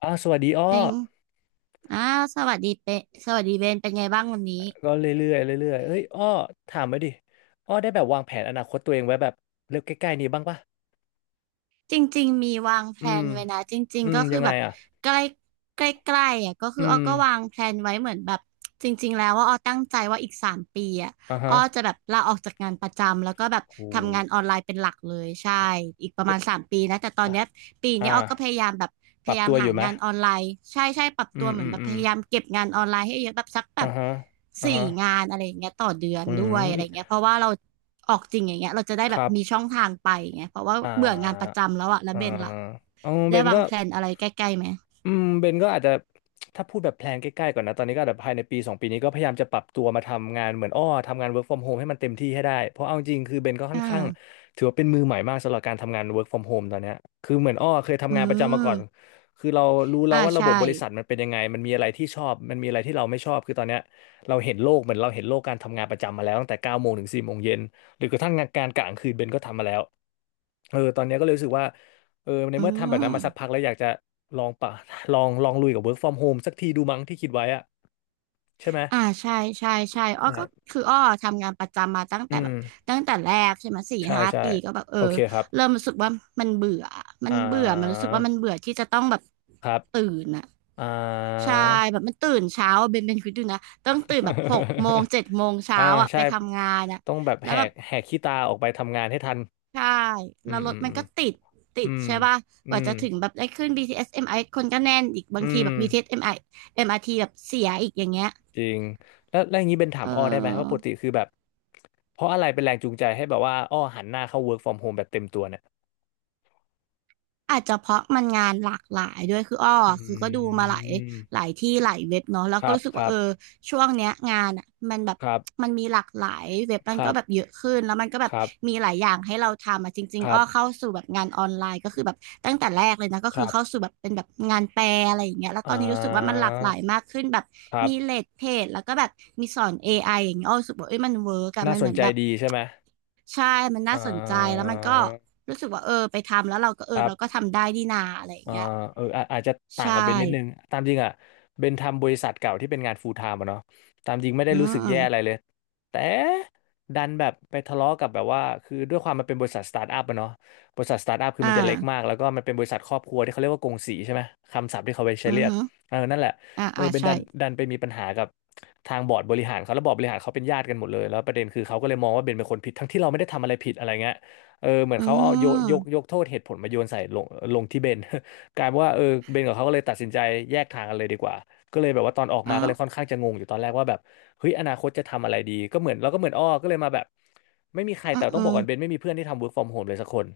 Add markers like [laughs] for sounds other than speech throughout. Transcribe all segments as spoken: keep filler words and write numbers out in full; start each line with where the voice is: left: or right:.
left: อ๋อสวัสดีอ้อ
right: เป็นอ้าสวัสดีเปะสวัสดีเบนเป็นไงบ้างวันนี้
left: ก็เรื่อยๆเรื่อยๆเอ้ยอ้อถามมาดิอ้อได้แบบวางแผนอนาคตตัวเองไว้แบบเร็วใกล้ๆนี้บ้างปะ
right: จริงๆมีวางแพ
left: อื
right: ล
left: ม
right: นไว้นะจริง
left: อื
right: ๆ
left: ม
right: ก็
left: ยั
right: คือ
left: งไง
right: แบบ
left: อ่ะ
right: ใกล้ใกล้ใกล้ๆอ่ะก็
left: อื
right: คืออ้อ
left: ม
right: ก็วางแพลนไว้เหมือนแบบจริงๆแล้วว่าอ้อตั้งใจว่าอีกสามปีอ่ะ
left: อ่า
right: อ้อ
left: ฮะ
right: จะแบบลาออกจากงานประจำแล้วก็แบบ
left: โอ้
right: ทำงานออนไลน์เป็นหลักเลยใช่อีกประมาณสามปีนะแต่ตอน
left: อ่ะ
right: เนี้ยปี
left: อ่า
right: เนี้ยอ้อก็พยายามแบบพ
left: ปรับ
right: ยายาม
left: ตัวอ
right: หา
left: ยู่ไหม
right: งานออนไลน์ใช่ใช่ปรับ
left: อื
right: ตัว
left: ม
right: เหมื
left: อื
right: อน
left: ม
right: แบบ
left: อื
right: พ
left: ม
right: ยายามเก็บงานออนไล์ให้เยอะแบบสักแบ
left: อ่า
right: บ
left: ฮะอ่า
right: สี่
left: ฮะ
right: งานอะไรอย่างเงี้ยต่อเดือน
left: อื
right: ด้วยอะ
left: ม
right: ไรเงี้ยเพราะว่าเราออกจริงอย่างเงี้ยเราจะได้
left: ค
right: แบบ
left: รับ
right: มีช่องทางไปไงเพราะว่า
left: อ่
right: เบื่องานประ
left: า
right: จำแล้วอะแล้ว
left: อ่า
right: เบนล่ะ
left: เอาเบ
right: ได้
left: น
right: วา
left: ก็
right: งแผนอะไรใกล้ๆไหม
left: อืมเบนก็อาจจะถ้าพูดแบบแพลนใกล้ๆก่อนนะตอนนี้ก็อาจจะภายในปีสองปีนี้ก็พยายามจะปรับตัวมาทำงานเหมือนอ้อทำงาน work from home ให้มันเต็มที่ให้ได้เพราะเอาจริงคือเบนก็ค่
right: อ
left: อนข้าง
right: ่า
left: ถือว่าเป็นมือใหม่มากสำหรับการทำงาน work from home ตอนเนี้ยคือเหมือนอ้อเคย
right: อื
left: ทำงานประจำมา
right: ม
left: ก่อนคือเรารู้แล้
right: อ่า
left: วว่าระบ
right: ใช่
left: บบริษัทมันเป็นยังไงมันมีอะไรที่ชอบมันมีอะไรที่เราไม่ชอบคือตอนเนี้ยเราเห็นโลกเหมือนเราเห็นโลกการทำงานประจำมาแล้วตั้งแต่เก้าโมงถึงสี่โมงเย็นหรือกระทั่งงานการกะกลางคืนเบนก็ทำมาแล้วเออตอนเนี้ยก็เลยรู้สึกว่า เออใน
right: อื
left: เมื่อทำแบบนั้น
right: ม
left: มาสักพักแล้วอยากจะลองปะ [laughs] ลองลองลุยกับ work from home สักทีดูมั้งที่คิดไว้อะใช่ไหม
right: อ่าใช่ใช่ใช่อ้อก็
left: ใช่
right: คืออ้อทำงานประจำมาตั้ง
left: อื
right: แต่แบบ
left: ม
right: ตั้งแต่แรกใช่ไหมสี่
left: ใช่
right: ห้า
left: ใช่
right: ปีก็แบบเออ
left: โอเคครับ
right: เริ่มรู้สึกว่ามันเบื่อมัน
left: อ่า
right: เบื่อมันรู้สึกว่ามันเบื่อที่จะต้องแบบ
left: ครับ
right: ตื่นอะ
left: อ่า
right: ใช่แบบมันตื่นเช้าอะเบนเบนคิดดูนะต้องตื่นแบบหกโมงเจ็ดโมง
left: [laughs]
right: เช้า
left: อ่า
right: อ่ะ
left: ใช่
right: ไปทำงานอ่ะ
left: ต้องแบบ
right: แล้
left: แห
right: วแบ
left: ก
right: บ
left: แหกขี้ตาออกไปทำงานให้ทัน
right: ใช่
left: อื
right: แล้ว
left: ม
right: รถ
left: อื
right: มั
left: ม
right: นก็ติดติดใช่ป่ะก
left: อื
right: ว่า
left: ม
right: จะถึงแบบได้ขึ้น บี ที เอส เอ็ม อาร์ ที คนก็แน่นอีกบา
left: อื
right: งทีแบ
left: ม
right: บ BTS m r เอ็ม อาร์ ที แบบเสียอีกอย่างเงี้ย
left: จริงแล้วแล้วอย่างนี้เป็นถา
right: เอ
left: ม
right: อ
left: อ้อได้ไหมว่าปกติคือแบบเพราะอะไรเป็นแรงจูงใจให้แบบว่าอ้อหันหน้าเข้า work from home แบบเต็มตัวเนี่ย
right: อาจจะเพราะมันงานหลากหลายด้วยคืออ้อ
left: อ
right: คือก็ดู
left: ื
right: มาหลาย
left: ม
right: หลายที่หลายเว็บเนาะแล้ว
left: ค
right: ก็
left: รับ
right: รู้สึก
left: ค
right: ว่า
left: รั
right: เอ
left: บ
right: อช่วงเนี้ยงานอ่ะมันแบบ
left: ครับ
right: มันมีหลากหลายเว็บมั
left: ค
right: น
left: รั
right: ก็
left: บ
right: แบบเยอะขึ้นแล้วมันก็แบ
left: ค
right: บ
left: รับ
right: มีหลายอย่างให้เราทำอ่ะจริ
left: ค
right: งๆ
left: รั
right: อ้
left: บ
right: อเข้าสู่แบบงานออนไลน์ก็คือแบบตั้งแต่แรกเลยนะก็
left: ค
right: คือ
left: รั
right: เข้า
left: บ
right: สู่แบบเป็นแบบงานแปลอะไรอย่างเงี้ยแล้ว
left: อ่
right: ตอนนี้รู้สึกว่ามัน
left: า
right: หลากหลายมากขึ้นแบบ
left: ครั
right: มีเล
left: บ
right: ดเพจแล้วก็แบบมีสอน เอ ไอ อไออย่างเงี้ยอ้อรู้สึกว่าเอ้ยมันเวิร์กอะ
left: น่า
right: มัน
left: ส
right: เห
left: น
right: มือน
left: ใจ
right: แบบ
left: ดีใช่ไหม
right: ใช่ มัน
left: อ่
right: น่าสนใจ แล้ว
left: า
right: มันก็รู้สึกว่าเออไปทำแล้วเราก็เอ
left: ค
right: อ
left: รั
right: เราก็
left: บ
right: ทำได้ดีนาอะไรอย่าง
left: อ่า
right: เงี้ย
left: เอออาอาจจะต่าง
right: ใช่
left: กับเบนนิดนึงตามจริงอ่ะเบนทำบริษัทเก่าที่เป็นงานฟูลไทม์อะเนาะตามจริงไม่ได้
right: อื
left: รู้สึกแย่
right: ม
left: อะไรเลยแต่ดันแบบไปทะเลาะกับแบบว่าคือด้วยความมันเป็นบริษัทสตาร์ทอัพอะเนาะบริษัทสตาร์ทอัพคือ
right: อ่
left: มันจะเล็กมา
right: า
left: กแล้วก็มันเป็นบริษัทครอบครัวที่เขาเรียกว่ากงสีใช่ไหมคำศัพท์ที่เขาไปใช้
right: อื
left: เรี
right: อ
left: ยก
right: ฮึ
left: เออนั่นแหละ
right: อ่า
left: เออ
right: อ่า
left: เบน
right: ใช่
left: ดันดันไปมีปัญหากับทางบอร์ดบริหารเขาแล้วบอร์ดบริหารเขาเป็นญาติกันหมดเลยแล้วประเด็นคือเขาก็เลยมองว่าเบนเป็นคนผิดทั้งที่เราไม่ได้ทำอะไรผิดอะไรเงี้ยเออเหมือน
right: อื
left: เขาเอาโยก
right: ม
left: ยกยกโทษเหตุผลมาโยนใส่ลงลงที่เบน กลายเป็นว่าเออเบนกับเขาก็เลยตัดสินใจแยกทางกันเลยดีกว่าก็เลยแบบว่าตอนออกมา
right: อ้า
left: ก็เล
right: ว
left: ยค่อนข้างจะงงอยู่ตอนแรกว่าแบบเฮ้ยอนาคตจะทำอะไรดีก็เหมือนเราก็เหมือนอ้อก็เลยมาแบบไม่มีใคร
right: อื
left: แต่
right: ม
left: ต้อ
right: อื
left: งบอก
right: ม
left: ก่อนเบนไม่มีเพื่อนที่ทำ work from home เลยสักคน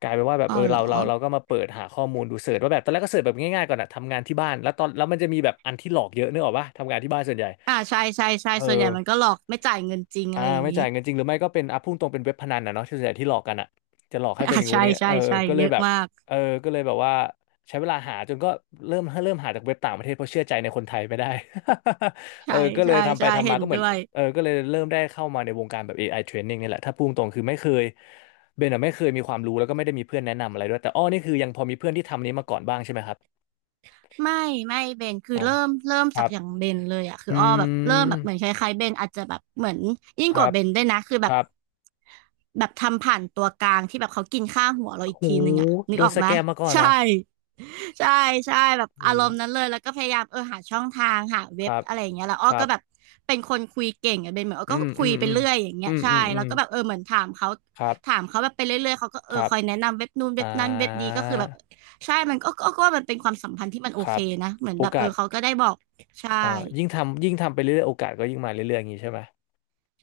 left: กลายเป็นว่าแบบเอ
right: อ้า
left: อ
right: วเหร
left: เรา
right: อ
left: เราเราก็มาเปิดหาข้อมูลดูเสิร์ชว่าแบบตอนแรกก็เสิร์ชแบบง่ายๆก่อนอะทำงานที่บ้านแล้วตอนแล้วมันจะมีแบบอันที่หลอกเยอะนึกออกปะทำงานที่บ้านส่วนใหญ่
right: อ่าใช่ใช่ใช่
left: เอ
right: ส่วนใหญ่
left: อ
right: มันก็หลอกไม่จ่ายเงินจริงอะ
left: อ่า
right: ไรอย่าง
left: ไม่
right: นี้
left: จ่ายเงินจริงหรือไม่ก็เป็นอ่ะพุ่งตรงเป็นเว็บพนันนะเนาะที่ส่วนใหญ่ที่หลอกกันอ่ะจะหลอกให้
right: อ่า
left: เป็นงูน
right: ใช่
left: อย่างเงี้ย
right: ใช่
left: เออ
right: ใช่
left: ก็เล
right: เย
left: ย
right: อะ
left: แบบ
right: มาก
left: เออก็เลยแบบว่าใช้เวลาหาจนก็เริ่มเริ่มหาจากเว็บต่างประเทศเพราะเชื่อใจในคนไทยไม่ได้ [laughs] เออ
right: ใช่
left: ก็เลย
right: ใช่
left: ทำไป
right: ใช่
left: ทำ
right: เห็
left: มา
right: น
left: ก็เหมือ
right: ด้
left: น
right: วย
left: เออก็เลยเริ่มได้เข้ามาในวงการแบบ เอ ไอ training นี่แหละถ้าพุ่งตรงคือไม่เคยเบนอะไม่เคยมีความรู้แล้วก็ไม่ได้มีเพื่อนแนะนำอะไรด้วยแต่อ้อนี่คือยังพอมีเพื่อนที่ทำนี้มาก่อนบ้างใช่ไหมครับ
right: ไม่ไม่เบนคือ
left: อ๋อ
right: เริ่มเริ่ม
left: ค
right: จา
left: รั
right: ก
left: บ
right: อย่างเบนเลยอะคื
left: อื
right: ออ้อแบบเริ่มแบบ
left: ม
right: เหมือนคล้ายๆเบนอาจจะแบบเหมือนยิ่ง
left: ค
right: ก
left: รั
right: ว่า
left: บ
right: เบนด้วยนะคือแบ
left: ค
right: บ
left: รับ
right: แบบทำผ่านตัวกลางที่แบบเขากินค่าหัวเราอีก
left: โห
right: ทีนึงอะนึ
left: โด
right: กอ
left: น
right: อก
left: ส
right: ไหม
left: แก
right: ย
left: มมาก่อนเห
right: ใช่
left: รอ
right: ใช่ใช่แบบอา
left: โอ้
right: รมณ์นั้นเลยแล้วก็พยายามเออหาช่องทางหาเว็
left: ค
right: บ
left: รับ
right: อะไรอย่างเงี้ยแล้วอ้
left: ค
right: อ
left: รั
right: ก็
left: บ
right: แบบเป็นคนคุยเก่งอะเป็นเหมือนอ้อ
left: อื
right: ก็
left: ม
right: คุ
left: อื
right: ย
left: ม
right: ไป
left: อืม
right: เรื่อยอย่างเงี้
left: อื
right: ย
left: ม
right: ใช่
left: อืมอื
right: แล้
left: ม
right: วก็แบบเออเหมือนถามเขา
left: ครับ
right: ถามเขาแบบไปเรื่อยๆเขาก็เอ
left: ค
right: อ
left: รับ
right: คอยแนะนำเว็บนู่นเว็
left: อ่า
right: บนั้นเว็บนี้ก็คือแบบใช่มันก็ก็ก็ว่ามันเป็นความสัมพันธ์ที่มันโอ
left: ครั
right: เค
left: บ
right: นะเหมือน
left: โอ
right: แบบเอ
left: กา
right: อ
left: ส
right: เขาก็ได้บอกใช่
left: เอ่อยิ่งทำยิ่งทำไปเรื่อยๆโอกาสก็ยิ่งมาเรื่อยๆอย่างนี้ใช่ไหม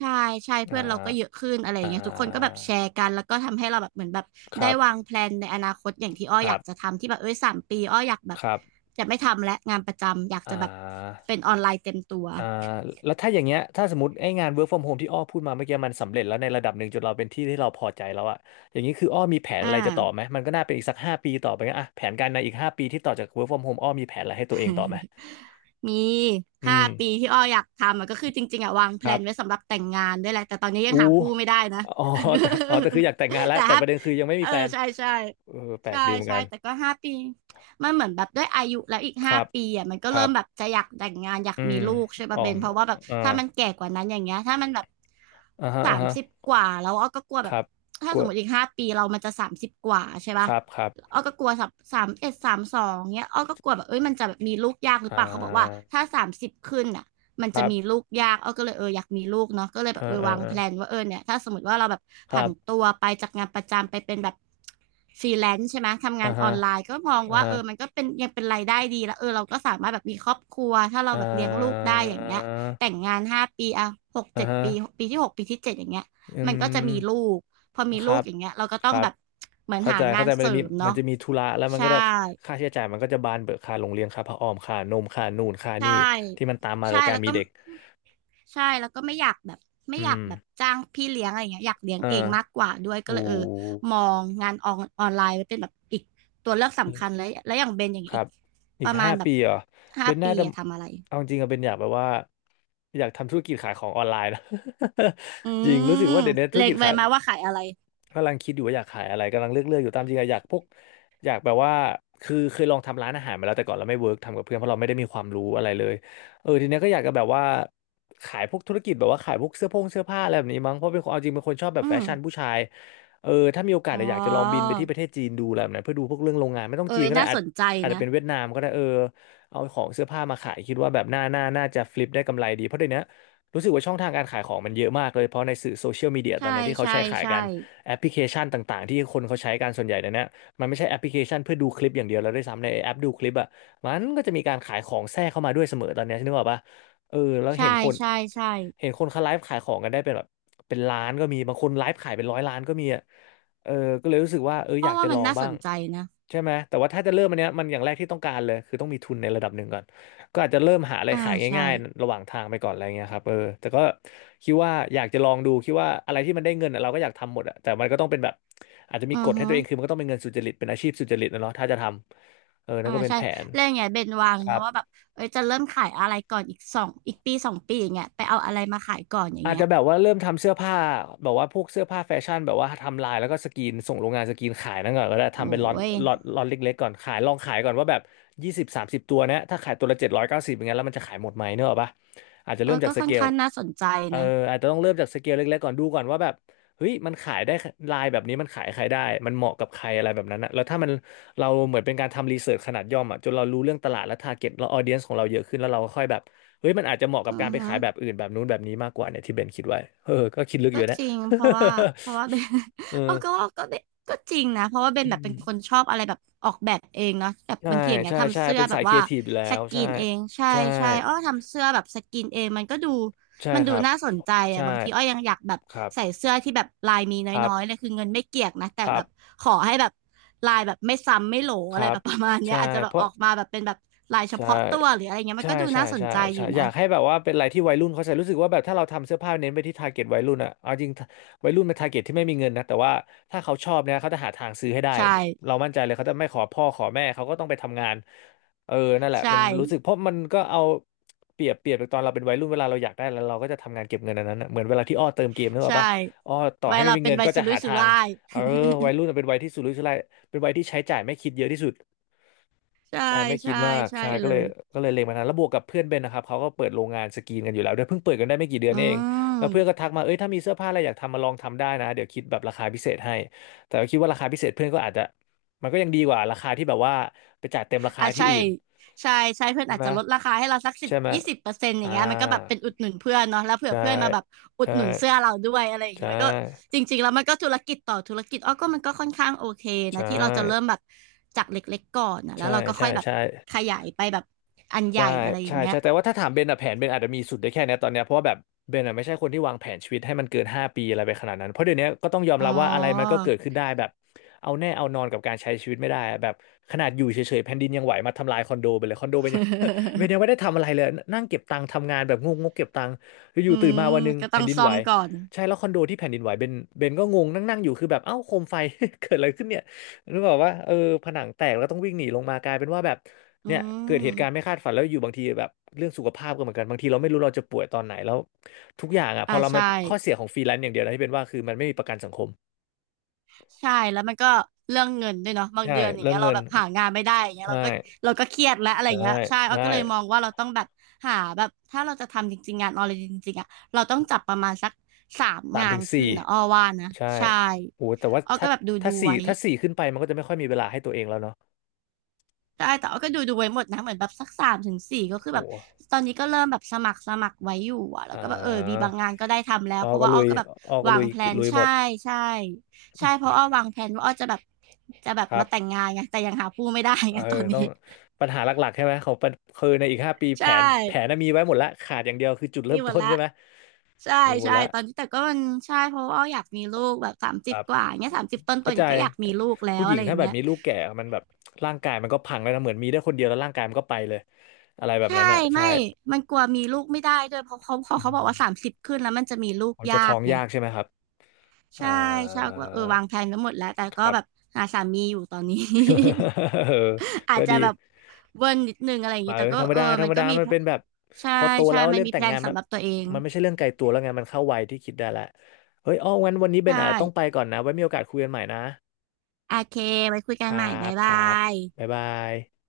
right: ใช่ ใช่
left: อ่า
right: เพื่อนเราก็เยอะขึ้นอะไรอย่า
left: อ่า
right: งเงี้ยทุกคนก็แบบแชร์กัน แล้วก็ทำให้เราแบบเหมือนแบบ
left: ค
right: ได้
left: รับ
right: วางแพลนในอนาคตอย่างที่อ้อ
left: ค
right: อ
left: รั
right: ยากจะ
left: บ
right: ทำที่แบบเอ้ยสามปีอ้ออยากแบบ
left: ครับ
right: จะไม่ทำและงานประจำอยาก
left: อ่
right: จะแบบ
left: า
right: เป็นออนไลน์เต็มตัว
left: อ่าแล้วถ้าอย่างเงี้ยถ้าสมมติไอ้งาน work from home ที่อ้อพูดมาเมื่อกี้มันสำเร็จแล้วในระดับหนึ่งจนเราเป็นที่ที่เราพอใจแล้วอะอย่างนี้คืออ้อมีแผน
right: อ่า
left: อะไรจะต่อไหมมันก็น่าเป็นอีกสักห้าปีต่อไปงั้นอะแผนการในอีกห้าปีที่ต่อจาก work from home อ้อมีแผนอะไรให้ตัวเองต่อไหม
right: มี
left: อื
right: ห้าปี
left: ม
right: ที่อ้ออยากทำอะก็คือจริงๆอะวางแพ
left: ค
right: ล
left: รั
right: นไว้
left: บ
right: สำหรับแต่งงานด้วยแหละแต่ตอนนี้ยั
left: อู้
right: งหาผู้ไม่ได้นะ
left: อ๋อ [laughs] แต่อ๋อแต่คืออยากแต่งงาน
right: [laughs]
left: แล้ว
right: แต่
left: แต่
right: ถ้า
left: ประเด็นคือยังไม่
right: เอ
left: มี
right: อ
left: แฟน
right: ใช่ใช่
left: เออแปล
right: ใช่
left: กดีเหมือน
right: ใช่
left: กัน
right: แต่ก็ห้าปีมันเหมือนแบบด้วยอายุแล้วอีก
left: ค
right: ห้า
left: รับ
right: ปีอ่ะมันก็
left: ค
right: เริ่
left: รั
right: ม
left: บ
right: แบบจะอยากแต่งงานอยาก
left: อื
right: มี
left: ม
right: ลูกใช่
left: อ๋
right: ป่ะ
left: อ
right: เบนเพราะว่าแบบ
left: อ่า
right: ถ้ามันแก่กว่านั้นอย่างเงี้ยถ้ามันแบบ
left: อ่าฮะอ่า
right: สาม
left: ฮะ
right: สิบกว่าแล้วอ้อก็กลัว
left: ค
right: แบบ
left: รับ
right: ถ้า
left: กลั
right: ส
left: ว
right: มมติอีกห้าปีเรามันจะสามสิบกว่าใช่
left: ค
right: ป่ะ
left: รับครับ
right: อ้อก็กลัวสับสามเอ็ดสามสองเนี้ยอ้อก็กลัวแบบเอ้ยมันจะแบบมีลูกยากหรื
left: อ่
right: อเปล่าเขาบอกว่า
left: า
right: ถ้าสามสิบขึ้นอ่ะมัน
left: ค
right: จะ
left: รั
right: มี
left: บ
right: ลูกยากอ้อก็เลยเอออยากมีลูกเนาะก็เลย
left: เอ
right: แบบเอ
left: อ
right: อ
left: เอ
right: วา
left: อ
right: ง
left: เอ
right: แพ
left: อ
right: ลนว่าเออเนี่ยถ้าสมมติว่าเราแบบ
left: ค
right: ผั
left: รั
right: น
left: บ
right: ตัวไปจากงานประจำไปเป็นแบบฟรีแลนซ์ใช่ไหมทำ
left: อ่า
right: งานอ
left: ฮะ
right: อนไลน์ก็มอง
left: อ่า
right: ว่าเอ
left: ฮะ
right: อมันก็เป็นยังเป็นรายได้ดีแล้วเออเราก็สามารถแบบมีครอบครัวถ้าเรา
left: อ่
right: แบบเลี้ยงลูก
left: า
right: ได้อย่างเงี้ยแต่งงานห้าปีอ่ะหก
left: อ่า
right: เจ็ด
left: ฮะ
right: ปีปีที่หกปีที่เจ็ดอย่างเงี้ย
left: อื
right: มันก็จะ
left: ม
right: มีลูก พอมี
left: ค
right: ลู
left: รั
right: ก
left: บ
right: อย่างเงี้ยเราก็
left: ค
right: ต้อง
left: รับ
right: แบบเหมือน
left: เข้า
right: หา
left: ใจ
right: งา
left: เข้า
right: น
left: ใจมั
right: เส
left: น
right: ริ
left: จะมี
right: ม
left: มั
right: เนาะ
left: นจะมีธุระแล้วมัน
right: ใช่
left: ก็จะค่าใช้จ่ายมันก็จะบานเบิกค่าโรงเรียนค่าผ้าอ้อมค่านมค่านู่นค่านี่
right: ใช่
left: ที่มันตามมากั
right: ใช่
left: บการ
right: แล้ว
left: มี
right: ก็
left: เด็ก
right: ใช่แล้วก็ไม่อยากแบบไม่
left: อื
right: อยาก
left: ม
right: แบบจ้างพี่เลี้ยงอะไรเงี้ยอยากเลี้ยง
left: อ่า
right: เองมากกว่าด้วยก็
left: โอ้
right: เลยเออมองงานออนออนไลน์ไว้เป็นแบบอีกตัวเลือก
left: นี่
right: สำคัญแล้วแล้วอย่างเบนอย่าง
left: ค
right: เงี้ย
left: รั
right: อีก
left: บ อี
right: ป
left: ก
right: ระมาณ
left: ห้า
right: แบบ
left: ปีเหรอ
right: ห้า
left: เบน
right: ปี
left: น่าจะ
right: อะทำอะไร
left: เอาจริงอะเบนอยากแบบว่า อยากทำธุรกิจขายของออนไลน์นะ
right: อื
left: [laughs] จริงรู้สึก
right: ม
left: ว่าเดี๋ยวนี้ธุร
right: เล็
left: กิ
right: ง
left: จ
right: ไว้
left: ขาย
right: มาว่าขายอะไร
left: กำลังคิดอยู่ว่าอยากขายอะไรกำลังเลือกเลือกอยู่ตามจริงอะอยากพวกอยากแบบว่าคือเคยลองทำร้านอาหารมาแล้วแต่ก่อนเราไม่เวิร์กทำกับเพื่อนเพราะเราไม่ได้มีความรู้อะไรเลยเออทีเนี้ยก็อยากจะแบบว่าขายพวกธุรกิจแบบว่าขายพวกเสื้อผงเสื้อผ้าอะไรแบบนี้มั้งเพราะเป็นคนเอาจริงเป็นคนชอบแบบ
right: อื
left: แฟ
right: ม
left: ชั่นผู้ชายเออถ้ามีโอกาส
right: อ๋อ
left: อะอยากจะลองบินไปที่ประเทศจีนดูอะไรแบบนั้นเพื่อดูพวกเรื่องโรงงานไม่ต้อง
right: เอ้
left: จีน
right: ย
left: ก็ได้
right: น่า
left: อา
right: ส
left: จ
right: นใจ
left: อาจจะ
right: นะ
left: เป็นเวียดนามก็ได้เออเอาของเสื้อผ้ามาขายคิดว่าแบบหน้าหน้าน่าจะฟลิปได้กำไรดีเพราะเดี๋ยวนี้รู้สึกว่าช่องทางการขายของมันเยอะมากเลยเพราะในสื่อโซเชียลมีเดียตอ
right: ใช่
left: นนี้ที่เขา
right: ใช่
left: ใช้ขาย
right: ใช่
left: กัน แอปพลิเคชันต่างๆที่คนเขาใช้กันส่วนใหญ่เดี๋ยวนี้มันไม่ใช่แอปพลิเคชันเพื่อดูคลิปอย่างเดียวแล้วด้วยซ้ำในแอปดูคลิปอ่ะมันก็จะมีการขายของแทรกเข้ามาด้วยเสมอตอนเนี้ยนึกออกปะเออแล้วเห็น
right: ใช่
left: คน
right: ใช่ใช่
left: เห็นคนเขาไลฟ์ขายของกันได้เป็นแบบเป็นล้านก็มีบางคนไลฟ์ขายเป็นร้อยล้านก็มีอ่ะเออก็เลยรู้สึกว่าเออ
right: อ้
left: อ
right: อ
left: ยากจะ
right: ว่า
left: ล
right: มัน
left: อง
right: น่าส
left: บ้าง
right: นใจนะ
left: ใช่ไหมแต่ว่าถ้าจะเริ่มอันเนี้ยมันอย่างแรกที่ต้องการเลยคือต้องมีทุนในระดับหนึ่งก่อนก็อาจจะเริ่มหาอะไร
right: อ่า
left: ขาย
right: ใช่
left: ง่ายๆระหว่างทางไปก่อนอะไรเงี้ยครับเออแต่ก็คิดว่าอยากจะลองดูคิดว่าอะไรที่มันได้เงินอะเราก็อยากทำหมดอะแต่มันก็ต้องเป็นแบบอาจจะมี
right: อื
left: ก
right: อ
left: ฎให้
right: ฮึ
left: ตัวเองคือมันก็ต้องเป็นเงินสุจริตเป็นอาชีพสุจริตนะเนาะถ้าจะทำเออนั่
right: อ่า
left: นก็เป็น
right: ใช่
left: แผน
right: แล้วอย่างเงี้ยเบนวาง
left: ครั
right: นะ
left: บ
right: ว่าแบบเอ้ยจะเริ่มขายอะไรก่อนอีกสองอีกปีสองปีอย่างเงี้ยไปเอาอะไรมาขายก่อนอย่าง
left: อาจ
right: เงี้ย
left: จะแบบว่าเริ่มทำเสื้อผ้าแบบว่าพวกเสื้อผ้าแฟชั่นแบบว่าทำลายแล้วก็สกรีนส่งโรงงานสกรีนขายนั่นก่อนก็ได้ทำเป็นล็อต
right: โอ้ย
left: ล็อตล็อตเล็กๆก่อนขายลองขายก่อนว่าแบบยี่สิบสามสิบตัวเนี้ยถ้าขายตัวละเจ็ดร้อยเก้าสิบอย่างเงี้ยแล้วมันจะขายหมดไหมเนกอะปะอาจจะ
right: เอ
left: เริ่ม
right: อ
left: จา
right: ก็
left: กส
right: ค่อ
left: เก
right: น
left: ล
right: ข้างน่าสนใจ
left: เออ
right: นะ
left: อาจจะต้องเริ่มจากสเกลเล็กๆก่อนดูก่อนว่าแบบเฮ้ยมันขายได้ลายแบบนี้มันขายใครได้มันเหมาะกับใครอะไรแบบนั้นนะแล้วถ้ามันเราเหมือนเป็นการทำรีเสิร์ชขนาดย่อมอ่ะจนเรารู้เรื่องตลาดและทาร์เก็ตและออเดียนส์ของเราเยอะขึ้นแล้วเราก็ค่อยแบบ เฮ้ยมันอาจจะเหมาะกั
right: อื
left: บการ
right: อ
left: ไป
right: ฮึ
left: ขายแบบอื่นแบบนู้นแบบนี้มากกว่าเนี่ยที่เบนคิดไว้เออก็คิดลึกอ
right: ก็
left: ยู่นะ
right: จริงเพราะว่าเพราะว่าเบน
left: [laughs] เออ
right: [laughs] เออก็ว่าก็เบนก็จริงนะเพราะว่าเบน
left: อื
right: แบบ
left: ม
right: เป็นคนชอบอะไรแบบออกแบบเองเนาะแบบ
left: ใช่
right: บางทีอย่างเงี้ย
left: ใช่
right: ทำ
left: ใช่
right: เสื้อ
left: เป็น
right: แบ
left: สา
right: บ
left: ยครี
right: ว่า
left: เอทีฟอยู่แล้
right: ส
left: ว
right: กรี
left: ใช่
right: นเองใช่
left: ใช่
right: ใช่อ้อทำเสื้อแบบสกรีนเองมันก็ดู
left: ใช่
right: มัน
left: ค
right: ดู
left: รับ
right: น่าสนใจอ่ะ
left: ใช่
right: บางทีอ้อยังอยากแบบ
left: ครับ
right: ใส่เสื้อที่แบบลายมี
left: ครั
right: น้อยๆเล
left: บ
right: ยคือเงินไม่เกี่ยงนะแต่
left: ครั
right: แบ
left: บ
right: บขอให้แบบลายแบบไม่ซ้ำไม่โหล
left: ค
right: อะไร
left: รับครับ
right: แบบประมาณเนี้
left: ใช่
right: ยอาจจะแบ
left: เพ
right: บอ
left: ราะ
right: อกมาแบบเป็นแบบลายเฉ
left: ใช่
right: พาะตัวหรืออะไรเงี้ยมั
left: ใช่
right: นก็ดู
left: ใช่
right: น่าสน
left: ใช่
right: ใจอ
left: ใช่
right: ยู่
left: อ
right: นะ
left: ยากให้แบบว่าเป็นอะไรที่วัยรุ่นเขาใส่รู้สึกว่าแบบถ้าเราทำเสื้อผ้าเน้นไปที่ทาร์เก็ตวัยรุ่นอะเอาจริงวัยรุ่นเป็นทาร์เก็ตที่ไม่มีเงินนะแต่ว่าถ้าเขาชอบเนี่ยเขาจะหาทางซื้อให้ได้
right: ใช่
left: เรามั่นใจเลยเขาจะไม่ขอพ่อขอแม่เขาก็ต้องไปทำงานเออนั่นแหละ
right: ใช่
left: มันรู้สึกเพราะมันก็เอาเปรียบเปรียบตอนเราเป็นวัยรุ่นเวลาเราอยากได้แล้วเราก็จะทำงานเก็บเงินอันนั้นนะเหมือนเวลาที่อ้อเติมเกมนึกออก
right: ใช่
left: ปะอ้อต่อ
right: ไวั
left: ให้
right: ย
left: ไม่
right: เรา
left: มี
right: เป็น
left: เงิน
right: ไวัย
left: ก็
right: สุ
left: จะ
right: รุ่
left: หา
right: ยสุ
left: ทาง
right: ร่าย
left: เออ
right: [laughs]
left: วัยรุ่นเป็นวัยที่สุรุ่ยสุร่ายเป็นวัยที่ใช้จ่ายไม่คิดเยอะที่สุด
right: ใช่
left: ใช่ไม่คิ
right: ใช่
left: ดมาก
right: ใช่
left: ใช่ก็
right: เล
left: เลย
right: ย
left: ก็เลยเล็งมาทานแล้วบวกกับเพื่อนเบนนะครับเขาก็เปิดโรงงานสกรีนกันอยู่แล้วด้วยเพิ่งเปิดกันได้ไม่กี่เดือน
right: อื
left: นี่เองแล้วเพื่อนก็
right: ม
left: ทักมาเอ้ยถ้ามีเสื้อผ้าอะไรอยากทำมาลองทำได้นะเดี๋ยวคิดแบบราคาพิเศษให้แต่ก็คิดว่าราคาพิเศษเพื่อนก็อาจจะมันก็ยังดีกว่าราคาที่แบบว่าไปจ่ายเต็มราคา
right: อ่ะ
left: ที่
right: ใช่
left: อื่น
right: ใช่ใช่เพื่อน
left: ใช่
right: อาจ
left: ไหม
right: จะลดราคาให้เราสักสิบ
left: ใช่ไหม
right: ยี่สิบเปอร์เซ็นต์อย่า
left: อ่า
right: งเงี้ยมันก็แบบเป็นอุดหนุนเพื่อนเนาะแล้วเผื่อ
left: ใช่
right: เพื่อนมาแบบอุด
left: ใช่
right: หนุนเสื้อเราด้วยอะไรอย่าง
left: ใช่
right: เงี้ยมันก็จริงๆแล้วมันก็ธุรกิจต่อธุรกิจอ้อก็มันก็ค่อนข้างโอเคนะ
left: ใช่
right: ที่เราจะเริ่มแบบจากเล็กๆก่อนนะแล้
left: ใช่
right: วเราก็ค่
left: ใช่
right: อยแบบ
left: ใช่
right: ขยายไปแบบอันให
left: ใช่
right: ญ่อะไรอ
left: ใช่
right: ย่างเงี้ย
left: ใช่แต่ว่าถ้าถามเบนอะแผนเบนอาจจะมีสุดได้แค่เนี้ยตอนเนี้ยเพราะว่าแบบเบนอะไม่ใช่คนที่วางแผนชีวิตให้มันเกินห้าปีอะไรไปขนาดนั้นเพราะเดี๋ยวนี้ก็ต้องยอม
right: อ๋อ
left: รับว่าอะไรมันก็เกิดขึ้นได้แบบเอาแน่เอานอนกับการใช้ชีวิตไม่ได้อะแบบขนาดอยู่เฉยๆแผ่นดินยังไหวมาทำลายคอนโดไปเลยคอนโดเบนยัง [laughs] เป็นยังไม่ได้ทำอะไรเลยนั่งเก็บตังค์ทำงานแบบงงกๆเก็บตังค์อ
right: [laughs] อื
left: ยู่ๆตื่น
right: ม
left: มาวันหนึง
right: ก็ต้
left: แผ่
right: อ
left: น
right: ง
left: ดิน
right: ซ่อ
left: ไหว
right: มก่อน
left: ใช่แล้วคอนโดที่แผ่นดินไหวเบนเบนก็งงนั่งๆอยู่คือแบบเอ้าโคมไฟ [laughs] เกิดอะไรขึ้นเนี่ยนึกออกว่าเออผนังแตกแล้วต้องวิ่งหนีลงมากลายเป็นว่าแบบ
right: อื
left: เนี่ยเกิดเหตุการณ์ไม่
right: ม
left: คาดฝันแล้วอยู่บางทีแบบเรื่องสุขภาพก็เหมือนกันบางทีเราไม่รู้เราจะป่วยตอนไหนแล้วทุกอย่างอ่ะพ
right: อ่า
left: อเรามัน
right: ใช่
left: ข้อเสียของฟรีแลนซ์อย่างเดียวนะที่เป็นว่าคือมันไม่มีประกันสังคม
right: ใช่แล้วมันก็เรื่องเงินด้วยเนาะบาง
left: ใช่
right: เดือนอย่าง
left: เรื่อ
right: เงี้
left: ง
right: ยเรา
left: เงิน
right: แบบหางานไม่ได้อย่างเงี้ย
left: ใช่
right: เราก็เราก็เครียดแล้วอะไร
left: ใช่
right: เงี้ยใช่เอา
left: ใช่
right: ก็เลยมองว่าเราต้องแบบหาแบบถ้าเราจะทำจริงๆงานออนไลน์จริงๆอ่ะเราต้องจับประมาณสักสาม
left: สาม
right: งา
left: ถึ
right: น
left: งสี่
right: ขึ้นนะอ้อว่านะ
left: ใช่
right: ใช่
left: โหแต่ว่า
right: อ้อก็
left: ถ้า
right: แบบดูดู
left: ถ้าสี่
right: ไว้
left: ถ้าสี่ขึ้นไปมันก็จะไม่ค่อยมีเวลาให้ตัวเองแล้วเนาะ
right: ได้แต่ว่าก็ดูดูไว้หมดนะเหมือนแบบสักสามถึงสี่ก็คือแบบ
left: โห
right: ตอนนี้ก็เริ่มแบบสมัครสมัครไว้อยู่อะแล้ว
left: อ่า
right: ก็แบบเออมีบางงานก็ได้ทำแล้
left: อ
right: ว
left: อ
right: เพราะ
left: ก็
right: ว่า
left: ลุ
right: อ้อ
left: ย
right: ก็แบบ
left: ออก็
right: วา
left: ลุ
right: ง
left: ย
right: แพล
left: กิจ
right: น
left: ลุยหม
right: ใช่
left: ด
right: ใช่ใช่เพราะอ้อวางแพลนว่าอ้อจะแบบจะแบบ
left: ครั
right: มา
left: บ
right: แต่งงานไงแต่ยังหาผู้ไม่ได้
left: เอ
right: ไง
left: อ
right: ตอน
left: ต้
right: นี้
left: องปัญหาหลักๆใช่ไหมของปัญคือในอีกห้าปีแผ
right: ใช่
left: นแผนน่ะมีไว้หมดละขาดอย่างเดียวคือจุดเริ่
right: มี
left: ม
right: หม
left: ต้
right: ด
left: น
right: ละ
left: ใช่ไหม
right: ใช่
left: มีหมด
right: ใช่
left: ละ
right: ตอนนี้แต่ก็มันใช่เพราะว่าอ้ออยากมีลูกแบบสาม
left: ค
right: สิบ
left: รับ
right: กว่าอย่างเงี้ยสามสิบต้
left: เข้า
right: นๆอ
left: ใจ
right: ย่างเงี้ยก็อยากมีลูกแล้
left: ผู้
right: ว
left: หญิ
right: อะ
left: ง
right: ไรอ
left: ถ้า
right: ย่าง
left: แบบ
right: เงี้ย
left: มีลูกแก่มันแบบร่างกายมันก็พังแล้วนะเหมือนมีได้คนเดียวแล้วร่างกายมันก็ไปเลยอะไรแบบ
right: ใช่
left: นั้นอ่ะใช่
right: ไม่มันกลัวมีลูกไม่ได้ด้วยเพราะเขาเพราะเขาบอกว่าสามสิบขึ้นแล้วมันจะมีลูก
left: ผมจะ
right: ยา
left: ท้อ
right: ก
left: ง
right: ไง
left: ยากใช่ไหมครับ
right: ใช่
left: อ่
right: ใช่
left: า
right: ก็แบบเออวางแผนไว้หมดแล้วแต่
left: ค
right: ก็
left: รับ
right: แบบหาสามีอยู่ตอนนี้
left: [laughs] เออ
right: [laughs] อา
left: ก็
right: จจะ
left: ดี
right: แบบเวิร์นนิดนึงอะไรอย่างเงี้
left: มา
right: ย
left: เอ
right: แต่
left: อ
right: ก็
left: ธรรม
right: เออ
left: ดาธร
right: มั
left: ร
right: น
left: ม
right: ก็
left: ดา
right: มี
left: มั
right: แพ
left: น
right: ล
left: เป็
right: น
left: นแบบ
right: ใช่
left: พอโต
right: ใช่
left: แล้ว
right: มัน
left: เรื่อง
right: มี
left: แต่
right: แพล
left: ง
right: น
left: งานมั
right: สำ
left: น
right: หรับตัวเอง
left: มันไม่ใช่เรื่องไกลตัวแล้วไงมันเข้าวัยที่คิดได้แล้วเฮ้ยอ้องั้นวันนี้เบ
right: ใช
left: นอาจจะต้องไป
right: ่
left: ก่อนนะไว้มีโอกาสคุยกันใหม่นะ
right: โอเคไว้คุย
left: ค
right: กัน
left: รั
right: ใหม่
left: บ
right: บ๊าย
left: ค
right: บา
left: รับ
right: ย
left: บ๊ายบาย